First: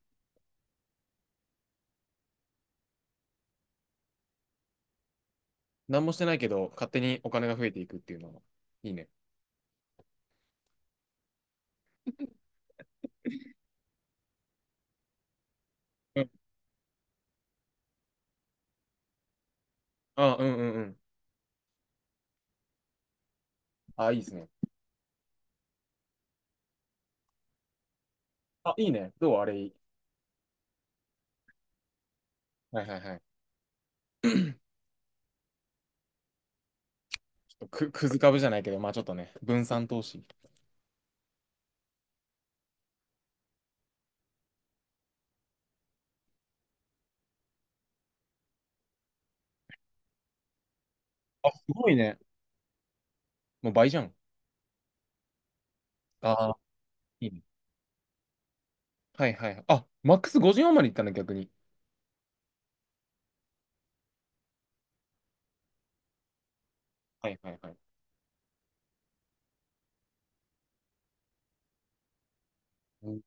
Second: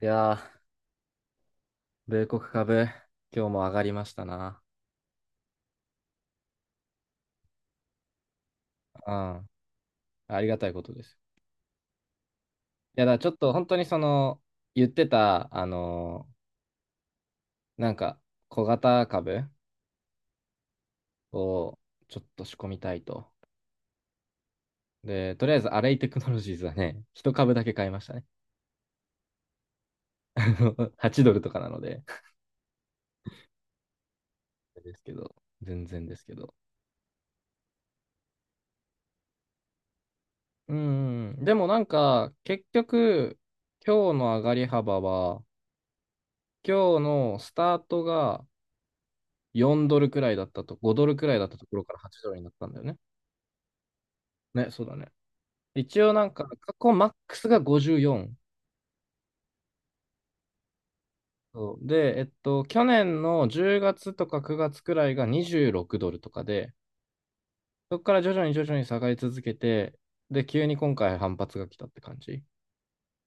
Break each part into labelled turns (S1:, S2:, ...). S1: いやー、米国株、今日も上がりましたな。
S2: 何もしてないけど、勝手にお金が増えていくっていうのは、いいね。
S1: うん。ありがたいことです。いや、だからちょっと本当に言ってた、
S2: うん。
S1: ーなんか、小型株
S2: あ、うんうんうん。
S1: をちょっと仕込みたいと。
S2: あ、いいですね。
S1: で、とりあえず、アレイテクノロジーズはね、一株だけ買いましたね。
S2: あ、いいね。どうあれいい。
S1: 8ドルとかなので。
S2: はいはいはい。ち
S1: ですけど、全然ですけど。
S2: ょっとく、くず株じゃないけど、まあちょっとね、分散投資。
S1: うん。でも結局、今日の上がり幅は、今日のスタートが4ドルくらいだったと、5ドルくらいだっ
S2: あ、
S1: た
S2: す
S1: ところ
S2: ご
S1: か
S2: い
S1: ら
S2: ね。
S1: 8ドルになったんだよね。
S2: もう倍じゃん。
S1: ね、そうだね。一応
S2: ああ、
S1: 過去マッ
S2: いい
S1: ク
S2: ね。
S1: スが54。
S2: はいはいはい。あ、マックス54までいったの、逆に。
S1: そうで、去年の10月とか9月くらいが26ドルとかで、
S2: はいはいはい。
S1: そこから徐々に下がり続けて、で、急に今回反発が来たって感じ。
S2: うん。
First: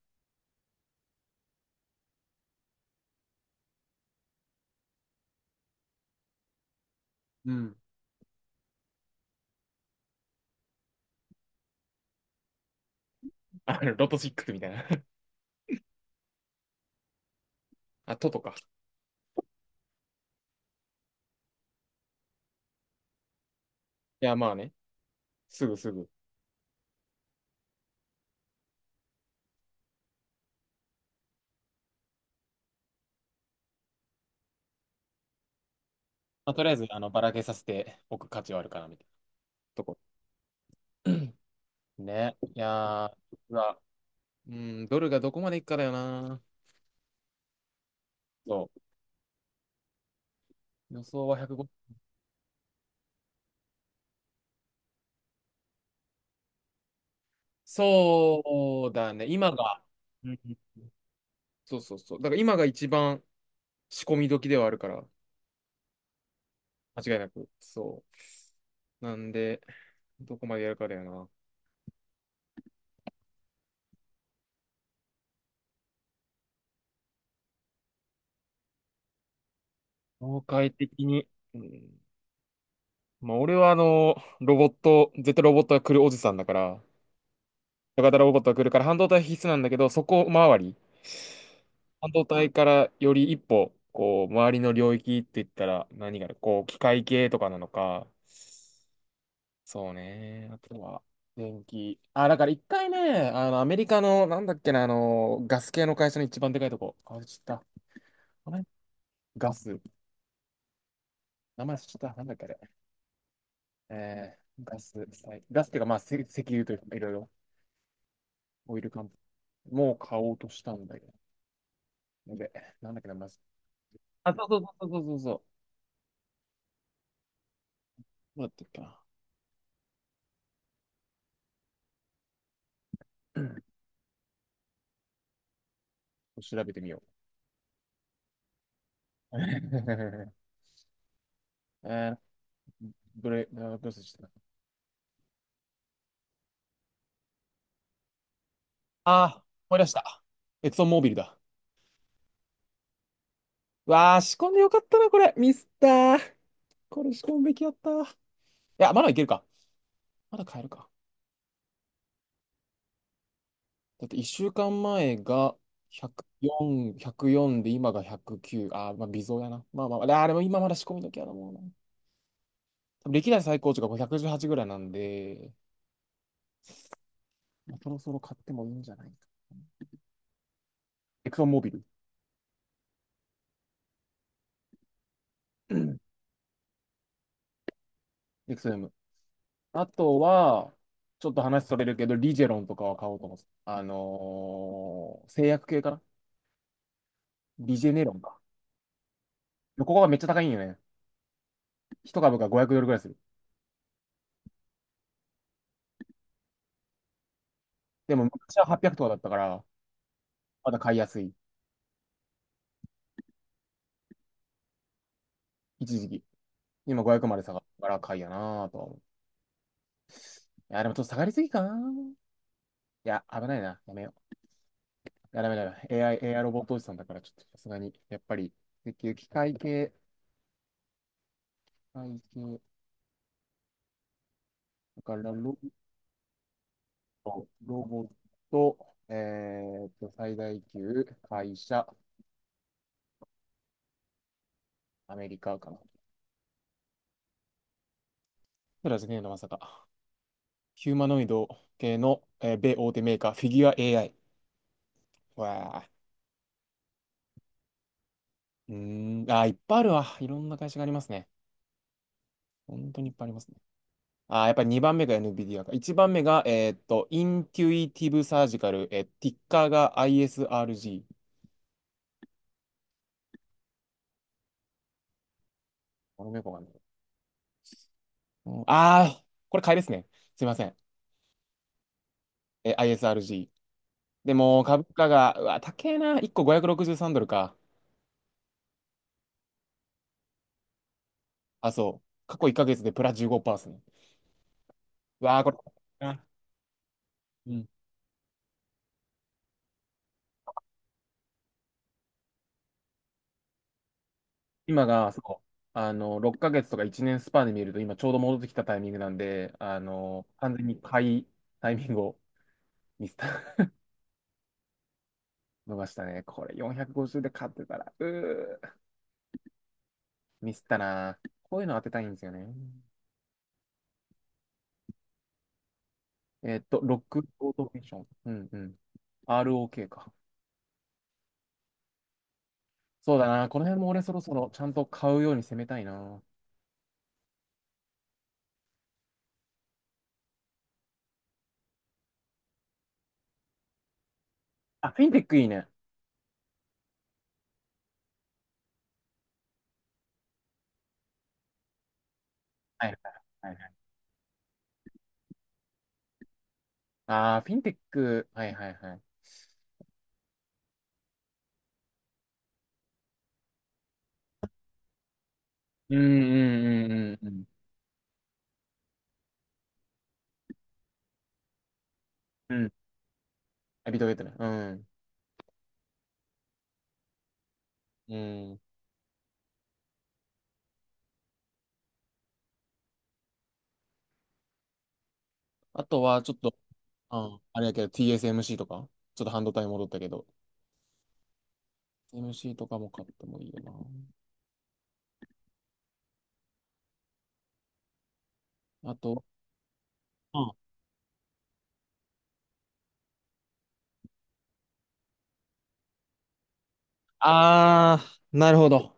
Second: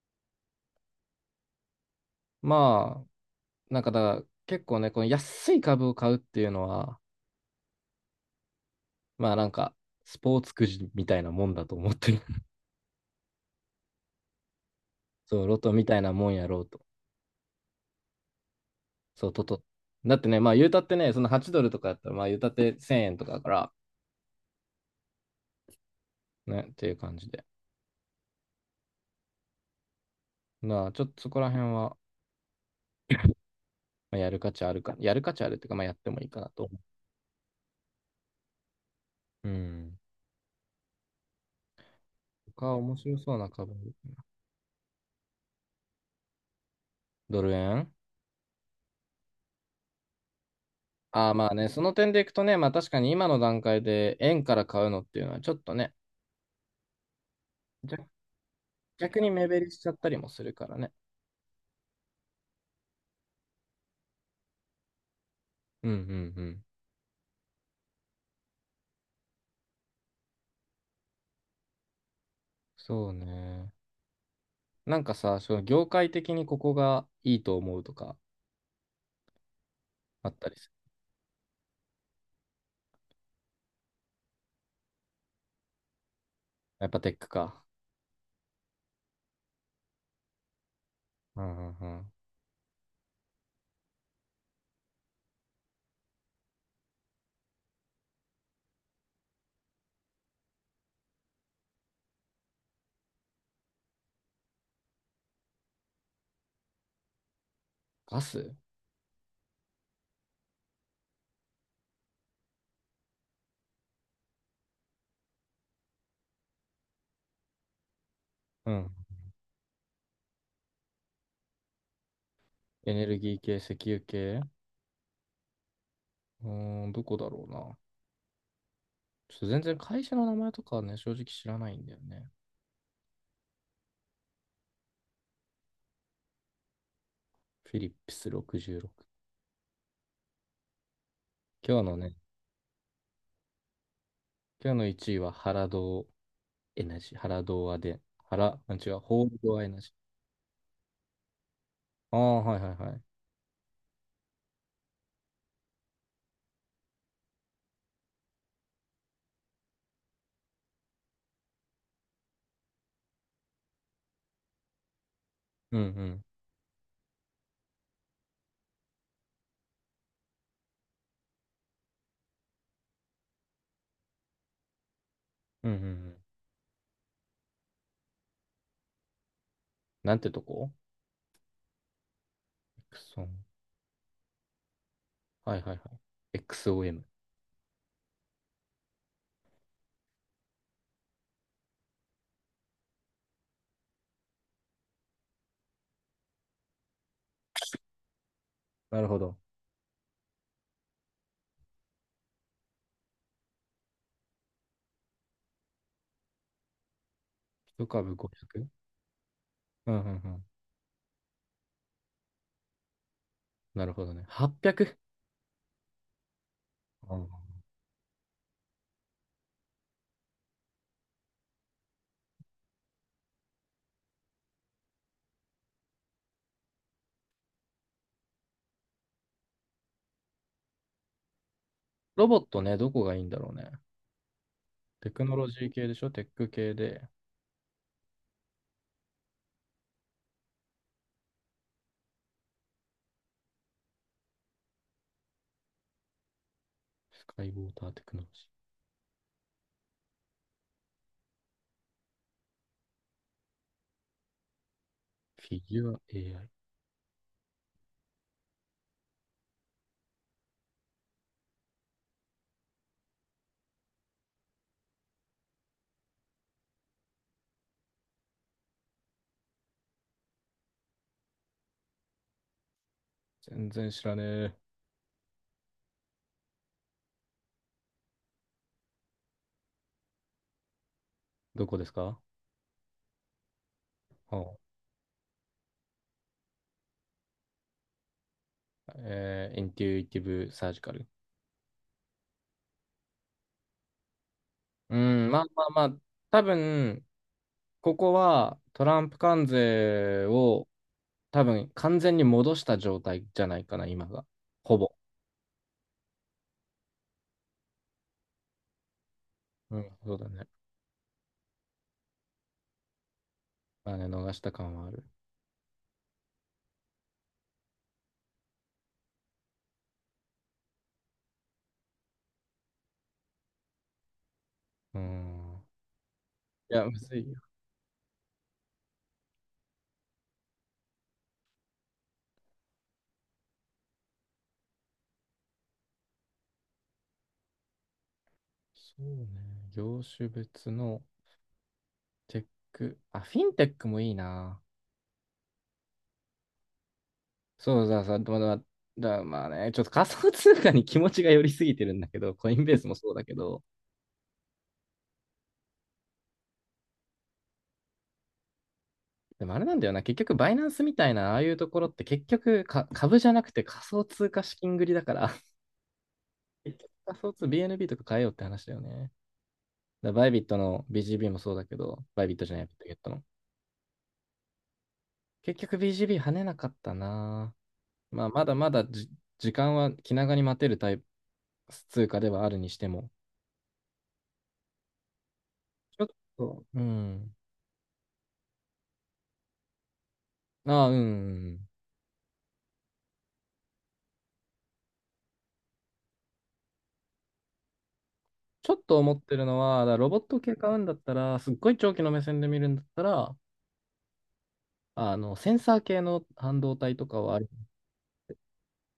S1: まあ、なんかだから、結構ね、この安い株を買うっていうのは、
S2: うん
S1: まあなんか、スポーツくじみたいなもんだと思ってる。
S2: ロト6みたいな。
S1: そう、ロトみたいなもんやろうと。
S2: あ、ととか。
S1: そう、とと。だってね、まあ言うたってね、その8ドルとかやったら、まあ言うたって1000円とかだから、
S2: いや、まあね。すぐすぐ。
S1: ね、っていう感じで。まあちょっとそこら辺は、まあ、やる価値あるか、やる価値あるっていうか、まあやってもいいかな
S2: まあ、とり
S1: と。
S2: あえず、ばらけさせておく価値はあるかな、みたいな
S1: う
S2: と
S1: ん。
S2: こ。ね。
S1: 他面白そうな
S2: う
S1: 株。
S2: わうん、ドルがどこまでいくかだよな。
S1: ドル円。
S2: そう、予想
S1: ああー、
S2: は
S1: まあ
S2: 1 5。
S1: ね、その点でいくとね、まあ確かに今の段階で円から買うのっていうのはちょっとね、逆
S2: そうだ
S1: 逆
S2: ね。
S1: に目
S2: 今
S1: 減りし
S2: が、
S1: ちゃったりも
S2: うん、
S1: するからね。
S2: そうそうそう。だから今が一番仕込み時ではあるから、
S1: うんうんうん。
S2: 間違いなく。そう。なんで、どこまでやるかだよな。
S1: そうね。なんかさ、その業界的にここがいいと思うとかあっ
S2: 業
S1: たりす
S2: 界
S1: る。
S2: 的に。うん。まあ、俺はロボット、絶対ロボットが来るおじさんだから、
S1: やっぱテックか。
S2: 小型ロボットが来るから半導体必須なんだけど、そこ周り。
S1: うんうんう
S2: 半
S1: ん。
S2: 導体からより一歩、こう、周りの領域って言ったら何があるこう、機械系とかなのか、そうね。あとは、電気。あ、だから一回ね、アメリカの、なんだっけな、ガス系の会社の一番でかいとこ。あれ知った。
S1: ガ
S2: あ
S1: ス。
S2: れガス。名前知った。なんだっけあれ。ガス、はい、ガスっていうか、まあ、せ石油というか、いろいろ、
S1: う
S2: オイル
S1: ん。
S2: カンもう買おうとしたんだけど。で、な
S1: エ
S2: んだっ
S1: ネ
S2: けな、
S1: ル
S2: ま
S1: ギー
S2: ず。
S1: 系、石油
S2: あ、
S1: 系。
S2: そうそうそうそうそうそ
S1: うーん、どこだろうな。
S2: う。どうだったっけな。
S1: ちょっと全然会社の名前とかはね、正直知らないんだよね。
S2: 調べてみよ
S1: フィリップス66。
S2: う。
S1: 今日の
S2: え
S1: ね、
S2: ー、どれ、あどうせした。
S1: 今日の1位は原堂エナジー、原堂アで、原、あ違う、ホ
S2: あ
S1: ール
S2: あー、
S1: ドアエ
S2: 思
S1: ナ
S2: い出
S1: ジ
S2: した。エクソンモービルだ。
S1: ー。ああ、はいはいはい。
S2: わあ、仕込んでよかったな、これ。ミスったー。これ仕込むべきやったー。いや、まだいけるか。まだ買えるか。だって1週間前が
S1: うんうん。
S2: 104、1で今が109。あー、まあ微増やな。まあまあ、あーでも今まだ仕込み時やな、もうな。多分歴代最高値が518ぐらいなんで、
S1: うんうんうん。
S2: まあ、そろそろ買ってもいいんじゃないか。
S1: なんてとこ。
S2: エクソンモービル。
S1: エクソン。はい は
S2: う
S1: いはい。
S2: ん、
S1: XOM。
S2: エクソム。あとは、ちょっと話それるけど、リジェロンとかは買おうと思ってた。あのー、製薬系かな。リジェネロンか。
S1: なるほど。
S2: ここがめっちゃ高いんよね。一株が500ドルぐらいする。
S1: 一
S2: で
S1: 株
S2: も昔
S1: 500？
S2: は800とかだったから、
S1: うんうんうん。
S2: まだ買いやすい。
S1: なるほどね。800？
S2: 一時期。今
S1: う
S2: 500
S1: ん。
S2: まで下がったから買いやなぁとは思う。いや、でもちょっと下がりすぎかなぁ。いや、危ないな。やめよう。いや、ダメだめ。AI、AI ロボットおじさんだから、ちょっとさすがに、やっぱり、石油機械系、機械
S1: ロボッ
S2: 系、
S1: トね、どこがいいんだろうね。
S2: だ
S1: テ
S2: から
S1: ク
S2: ロ
S1: ノロ
S2: ボッ
S1: ジー系でしょ、テック系で。
S2: ト、ロボット、え最大級、会社、アメリカかな。
S1: スカイウォーターテクノロジ
S2: プラスゲーのまさか。ヒューマノイド系の、えー、米大手メーカー、フィギュア AI。
S1: ー。フィ
S2: わ
S1: ギ
S2: あ。
S1: ュア AI。
S2: うーん。あー、いっぱいあるわ。いろんな会社がありますね。本当にいっぱいありますね。あー、やっぱり2番目が NVIDIA か。1番目が、インテュイティブサージカル、えー、ティッカーが ISRG。
S1: 全然知らねえ。
S2: この猫がね。うんあー、これ買いですね。すいません。
S1: どこですか。
S2: えー、 ISRG。で
S1: あ
S2: も、株価が、うわ、高えな。1個563ドルか。
S1: えー、インテュイティブサージカル。
S2: あ、そう。過去1ヶ月でプラ15%ですね。
S1: う
S2: う
S1: ん、
S2: わ
S1: まあ
S2: ー、こ
S1: まあ
S2: れ。
S1: まあ、多分、
S2: うん、
S1: ここはトランプ関税を多分完全に戻した状態じゃないかな、今が。ほ
S2: 今
S1: ぼ。
S2: が、そう、6ヶ月とか1年スパンで見ると、今ちょうど戻ってきたタイミングなんで、
S1: うん、そうだね。
S2: 完全に買いタイミングをミスった、
S1: まあね、逃した感はある。
S2: 逃したね。これ450で買ってたら、うー、ミスったな。こういうの当てたいんですよね。
S1: うん。
S2: えっ
S1: い
S2: と、
S1: や、
S2: ロ
S1: む
S2: ッ
S1: ず
S2: ク
S1: いよ。
S2: オートメーション。うんうん。ROK か。そうだな。この辺も俺そろそろちゃんと買うように攻めたいな。
S1: そうね。業種別のテック。あ、フィンテックもいいな。
S2: あ、フィンテックいいね。
S1: そうだ、さ、まだ、だ、まあね、ちょっと仮想通貨に気持ちが寄りすぎてるんだけど、コインベース
S2: はい
S1: も
S2: は
S1: そうだけ
S2: いはい
S1: ど、
S2: はい。ああ、フィンテック。はいはいはい。
S1: でもあれなんだよな、結局バイナンスみたいな、ああいうところって結局か株じゃなくて仮想通貨資金繰りだから、
S2: うんうん
S1: 結
S2: う
S1: 局
S2: ん
S1: 仮
S2: うんう
S1: 想
S2: ん。
S1: 通、BNB とか変えようって話だよね。だバイビットの BGB もそうだけど、バイビットじ
S2: う
S1: ゃない、ビ
S2: ん。
S1: ットゲットの。
S2: ビットゲットね。うん。
S1: 結局 BGB 跳ねなかったな。
S2: う
S1: まあ、まだ
S2: ん。
S1: まだじ時間は気長に待てるタイプ、通貨ではあるにしても、
S2: あ
S1: ち
S2: と
S1: ょっ
S2: は、ちょっと、
S1: と、う
S2: う
S1: ん。
S2: ん、あれやけど、TSMC とか、ちょっと半導体戻ったけど、
S1: ああ、うん。
S2: TSMC とかも買ってもいいよ
S1: ちょっ
S2: な。あ
S1: と思っ
S2: と、
S1: てるのは、だからロボット
S2: うん。
S1: 系買うんだったら、すっごい長期の目線で見るんだったら、あの、センサー系の半導体とかはある。
S2: あー、なるほど。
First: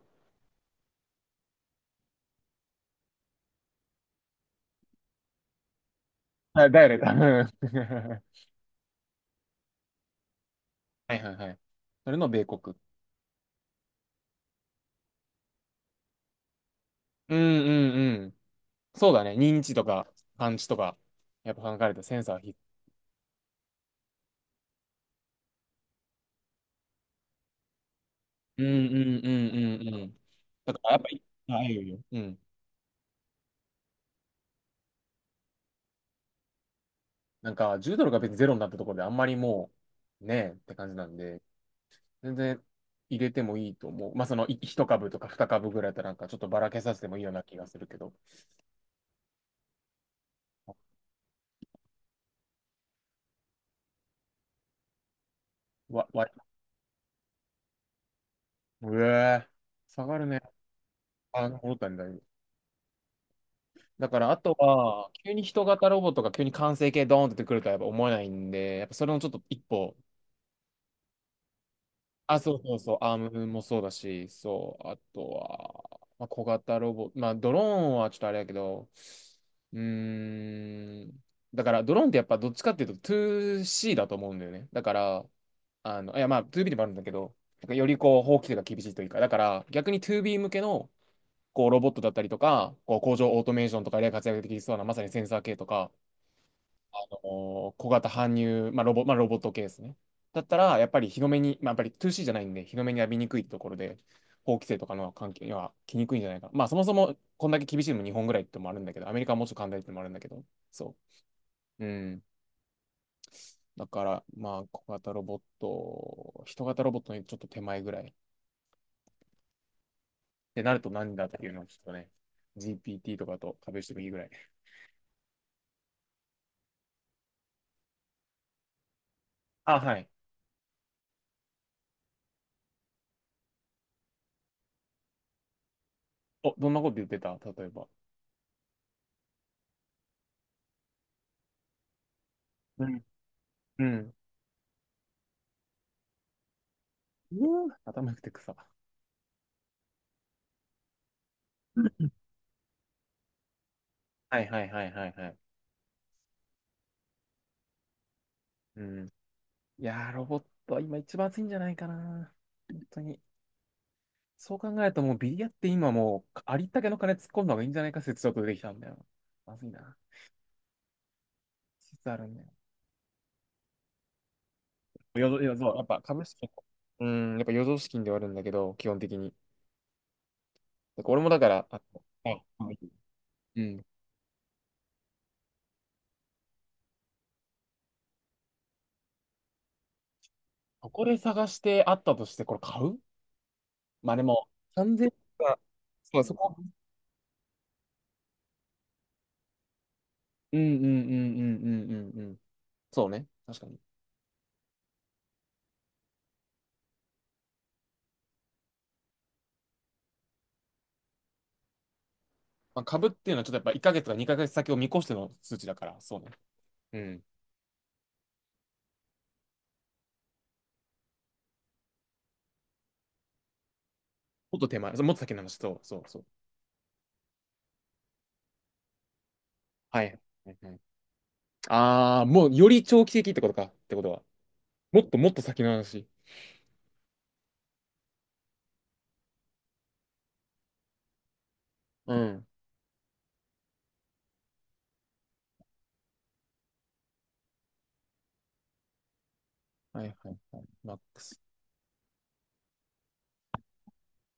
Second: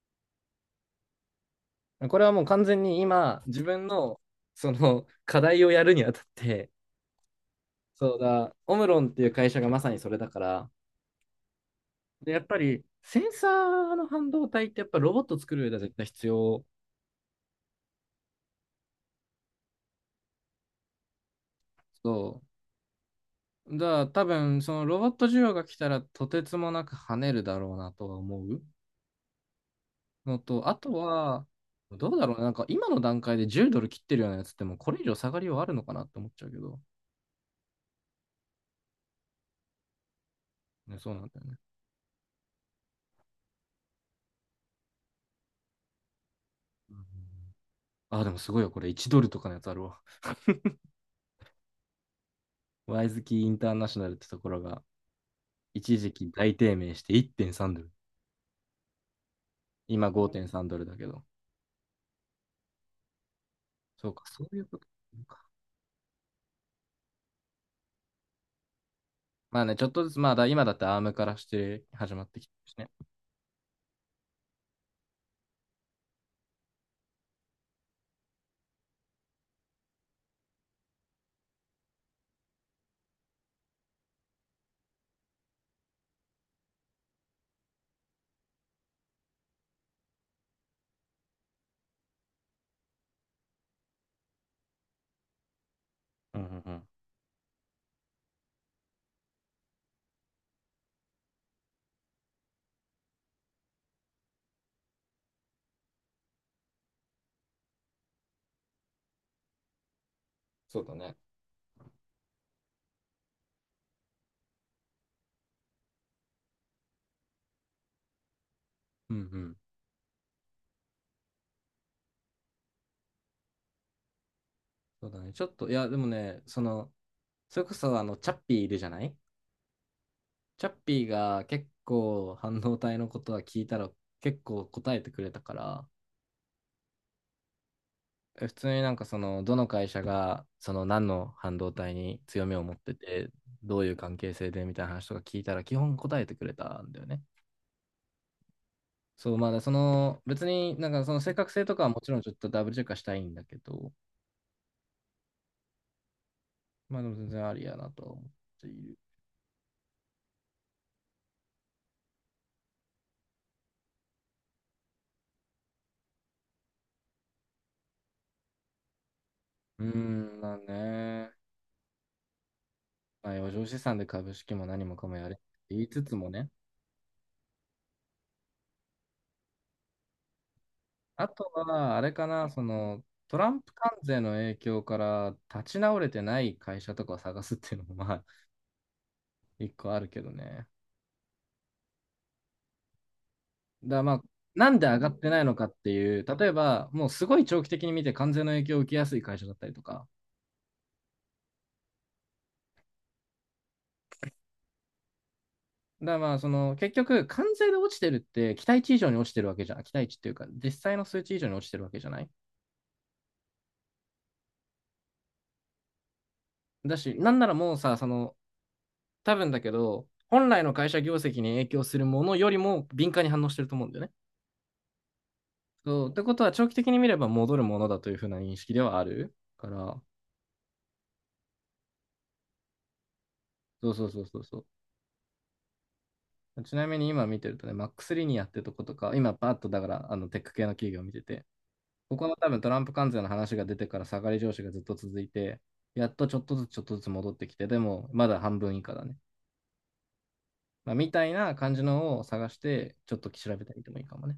S1: これはもう完全に今、自分の、課題をやるにあたっ
S2: あ、
S1: て、
S2: だよね、多分。
S1: そう だ、オムロンっていう会社がまさにそれだから、
S2: はいはいはい。それの
S1: で、や
S2: 米
S1: っぱ
S2: 国。
S1: り、センサーの半導体ってやっぱロボット作る上では絶対必要。
S2: うんうんうん。そうだね。認知とか感知とか、やっぱ考えるとセンサーは
S1: そ
S2: 必須。
S1: う。だから多分、そのロボット需要が来たら、とてつもなく跳ねるだろうなとは思
S2: う
S1: う。
S2: んうんうんうんうん。
S1: のと、
S2: だ
S1: あ
S2: から
S1: と
S2: やっぱり、
S1: は、
S2: あ、いいよいいよ。
S1: どう
S2: う
S1: だろう
S2: ん。
S1: な、なんか今の段階で10ドル切ってるようなやつってもうこれ以上下がりはあるのかなって思っちゃうけど、
S2: なんか、10ドルが別にゼロになったところであんまりもう、ねえって感じ
S1: ね、
S2: な
S1: そう
S2: ん
S1: なんだ
S2: で、
S1: よね。
S2: 全然入れてもいいと思う。まあ、その、い一株とか二株ぐらいだったらなんかちょっとばらけ
S1: う
S2: させ
S1: ん。
S2: てもいいような気がするけど。
S1: あ、でもすごいよ、これ1ドルとかのやつあるわ。ワイズキーインターナショナルってところが一
S2: わ、
S1: 時
S2: わ、
S1: 期大低迷して1.3ドル。
S2: うえー、下
S1: 今
S2: がるね。
S1: 5.3ドルだけど。
S2: あ、戻ったんだ、今。だ
S1: そう
S2: か
S1: か、
S2: ら、あ
S1: そ
S2: と
S1: ういうこと
S2: は、急に
S1: か。
S2: 人型ロボットが急に完成形ドーンって出てくるとはやっぱ思えないんで、やっぱそれもちょっと一
S1: まあね、ちょっ
S2: 歩。
S1: とずつ、まあ今だってアームからして始まって
S2: あ、
S1: きて
S2: そう
S1: るし
S2: そう
S1: ね。
S2: そう、アームもそうだし、そう、あとは、まあ、小型ロボ、まあ、ドローンはちょっとあれやけど、うーん、だから、ドローンってやっぱどっちかっていうと 2C だと思うんだよね。だから、いや、まあ、2B でもあるんだけど、なんかよりこう、法規制が厳しいというか、だから、逆に 2B 向けの、こう、ロボットだったりとか、こう、工場オートメーションとかで活躍できそうな、まさにセンサー系とか、
S1: うんうんうん。
S2: あの小型搬入、まあロボ、まあ、ロボット系ですね。だったら、やっぱり日の目に、まあ、やっぱり 2C じゃないんで、日の目に浴びにくいところで、法規制とかの関係には来にくいんじゃないかな。まあ、そもそもこんだけ厳しいのも日本ぐらいってのもあるんだけど、アメリカはもうちょっと簡単ってのもあるんだけど、
S1: そうだ
S2: そ
S1: ね。
S2: う。うん。だから、まあ、小型ロボット、人型ロボットにちょっと手前ぐらい。っ
S1: うんうん。
S2: てなると何だっていうのをちょっとね、GPT とかと壁してもいいぐらい。
S1: そうだね。ちょっと、いや、でもね、それこそあの、チャッピーいるじゃない。
S2: あ、はい。
S1: チャッピーが結構半導体のことは聞いたら結構答えてくれたから、
S2: お、どんなこと言ってた例えば。
S1: 普通になんかそのどの会社がその何の半導体に強みを持っ
S2: う
S1: て
S2: ん。
S1: て、どう
S2: う
S1: いう
S2: ん。
S1: 関係性でみたいな話とか聞いたら基本答えてくれたんだよね。
S2: うー頭良くて草。
S1: そう、まあその別になんかその正確性とかはも ちろんちょっとダブルチェックはしたいんだけど、
S2: はいはいはいはいはい。
S1: まあでも全然ありやなとは思ってい
S2: う
S1: る。
S2: ん。いやー、ロボットは今一番熱いんじゃないかな。本当に。そう考えるともうビリヤって今もうありったけの金突っ込んだ方がいいんじゃないか説ちょっと出てきたんだよ。まずい
S1: うー
S2: な。
S1: ん、まあね、
S2: 説あるんだよ。
S1: まあ余剰資産で株式も何もかもや
S2: 余
S1: れっ
S2: 剰、
S1: て
S2: いや、そう、
S1: 言
S2: やっ
S1: い
S2: ぱ
S1: つつ
S2: 株
S1: もね、
S2: 式、うん、やっぱ余剰資金ではあるんだけど、基本的に。だから俺
S1: あ
S2: もだ
S1: と
S2: から、あ
S1: は、あれかな、そ
S2: あ、はい、
S1: の、トラン
S2: う
S1: プ
S2: ん。
S1: 関税の影響から立ち直れてない会社とかを探すっていうのも、まあ、一個あるけどね。
S2: ここで探してあったとしてこれ買う
S1: だま
S2: まあ
S1: あ、
S2: でも、
S1: なんで上が
S2: 3000、
S1: ってないのかってい
S2: そう、
S1: う、
S2: そ
S1: 例え
S2: こ。
S1: ば、もうすごい長期的に見て関税の影響を受けやすい会社だったりとか。
S2: うんうんうんうんうんうんうん。そうね。確かに。
S1: だまあ、その、結局、関税で落ちてるって、期待値以上に落ちてるわけじゃん。期待値っていうか、実際の数値以上に落ちてるわけじゃない。
S2: まあ、株っていうのはちょっとやっぱ1ヶ月とか2ヶ月先を見越しての数値だから、そうね。
S1: だ
S2: う
S1: し、
S2: ん。
S1: なんならもうさ、多分だけど、本来の会社業績に影響するものよりも敏感に反応してると思うんだよね。
S2: もっと手前、そうもっと先の話、そうそう
S1: そうっ
S2: そ
S1: て
S2: う。
S1: ことは長期的に見れば戻るものだというふうな認識ではあるから、
S2: はい。はいはい。ああ、もうより長期的ってことか、っ
S1: そう
S2: てこ
S1: そ
S2: と
S1: うそ
S2: は。
S1: うそうそう。
S2: もっともっと先の話。
S1: ちなみに今見てるとね、マックス・リニアってとことか、今パッとだからあのテック系の企業を見てて、
S2: う
S1: ここの
S2: ん。
S1: 多分トランプ関税の話が出てから下がり上昇がずっと続いて、やっとちょっとずつ戻ってきて、でもまだ半分以下だね。
S2: はいはいはい。
S1: ま
S2: マ
S1: あ、
S2: ッ
S1: み
S2: ク
S1: たい
S2: ス。
S1: な感じのを探して、ちょっと調べたりでもいいかもね。